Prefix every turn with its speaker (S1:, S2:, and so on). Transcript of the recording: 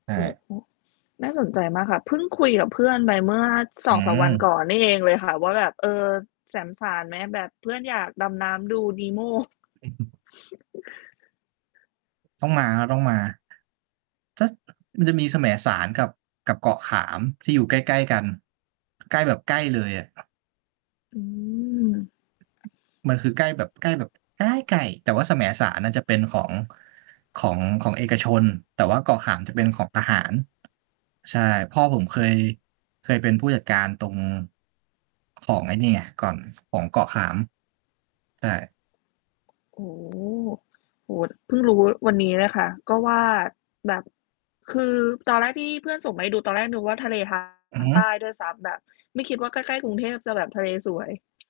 S1: ใช
S2: โอ้
S1: ่
S2: โฮ น่าสนใจมากค่ะ เพิ่งคุยกับเพื่อนไปเมื่อ ส
S1: อื
S2: องสาม วันก
S1: ม
S2: ่อนนี่เองเลยค่ะว่า แบบ "เออ แสมสารไหม?" แบบเพื่อนอยากดำน้ำดู Nemo
S1: ต้องมาครับ ต้องมา จัส มันจะมีแสมสารกับ กับเกาะขามที่อยู่ใกล้ ๆ กัน ใกล้แบบ ใกล้เลยอะ
S2: อืม
S1: มันคือใกล้แบบ ใกล้แบบ ใกล๊ไกล้ แต่ว่าแสมสารน่ะจะเป็นของ ของ ของเอกชน แต่ว่าเกาะขามจะเป็นของทหาร ใช่ พ่อผมเคย เคยเป็นผู้จัดการตรง ของไอ้นี่อะ ก่อน ของเกาะขาม ใช่
S2: โอ้โฮ โอ้โฮ เพิ่งรู้วันนี้เลยค่ะ ก็ว่า แบบ คือตอนแรกที่เพื่อนส่งมาให้ดู ตอนแรกนึกว่าทะเล ทา
S1: อือ
S2: ง
S1: ฮ
S2: ใต
S1: ึ
S2: ้ด้วยซ้ำ แบบไม่คิดว่า ใกล้ ๆ กรุงเทพจะแบบทะเลสวย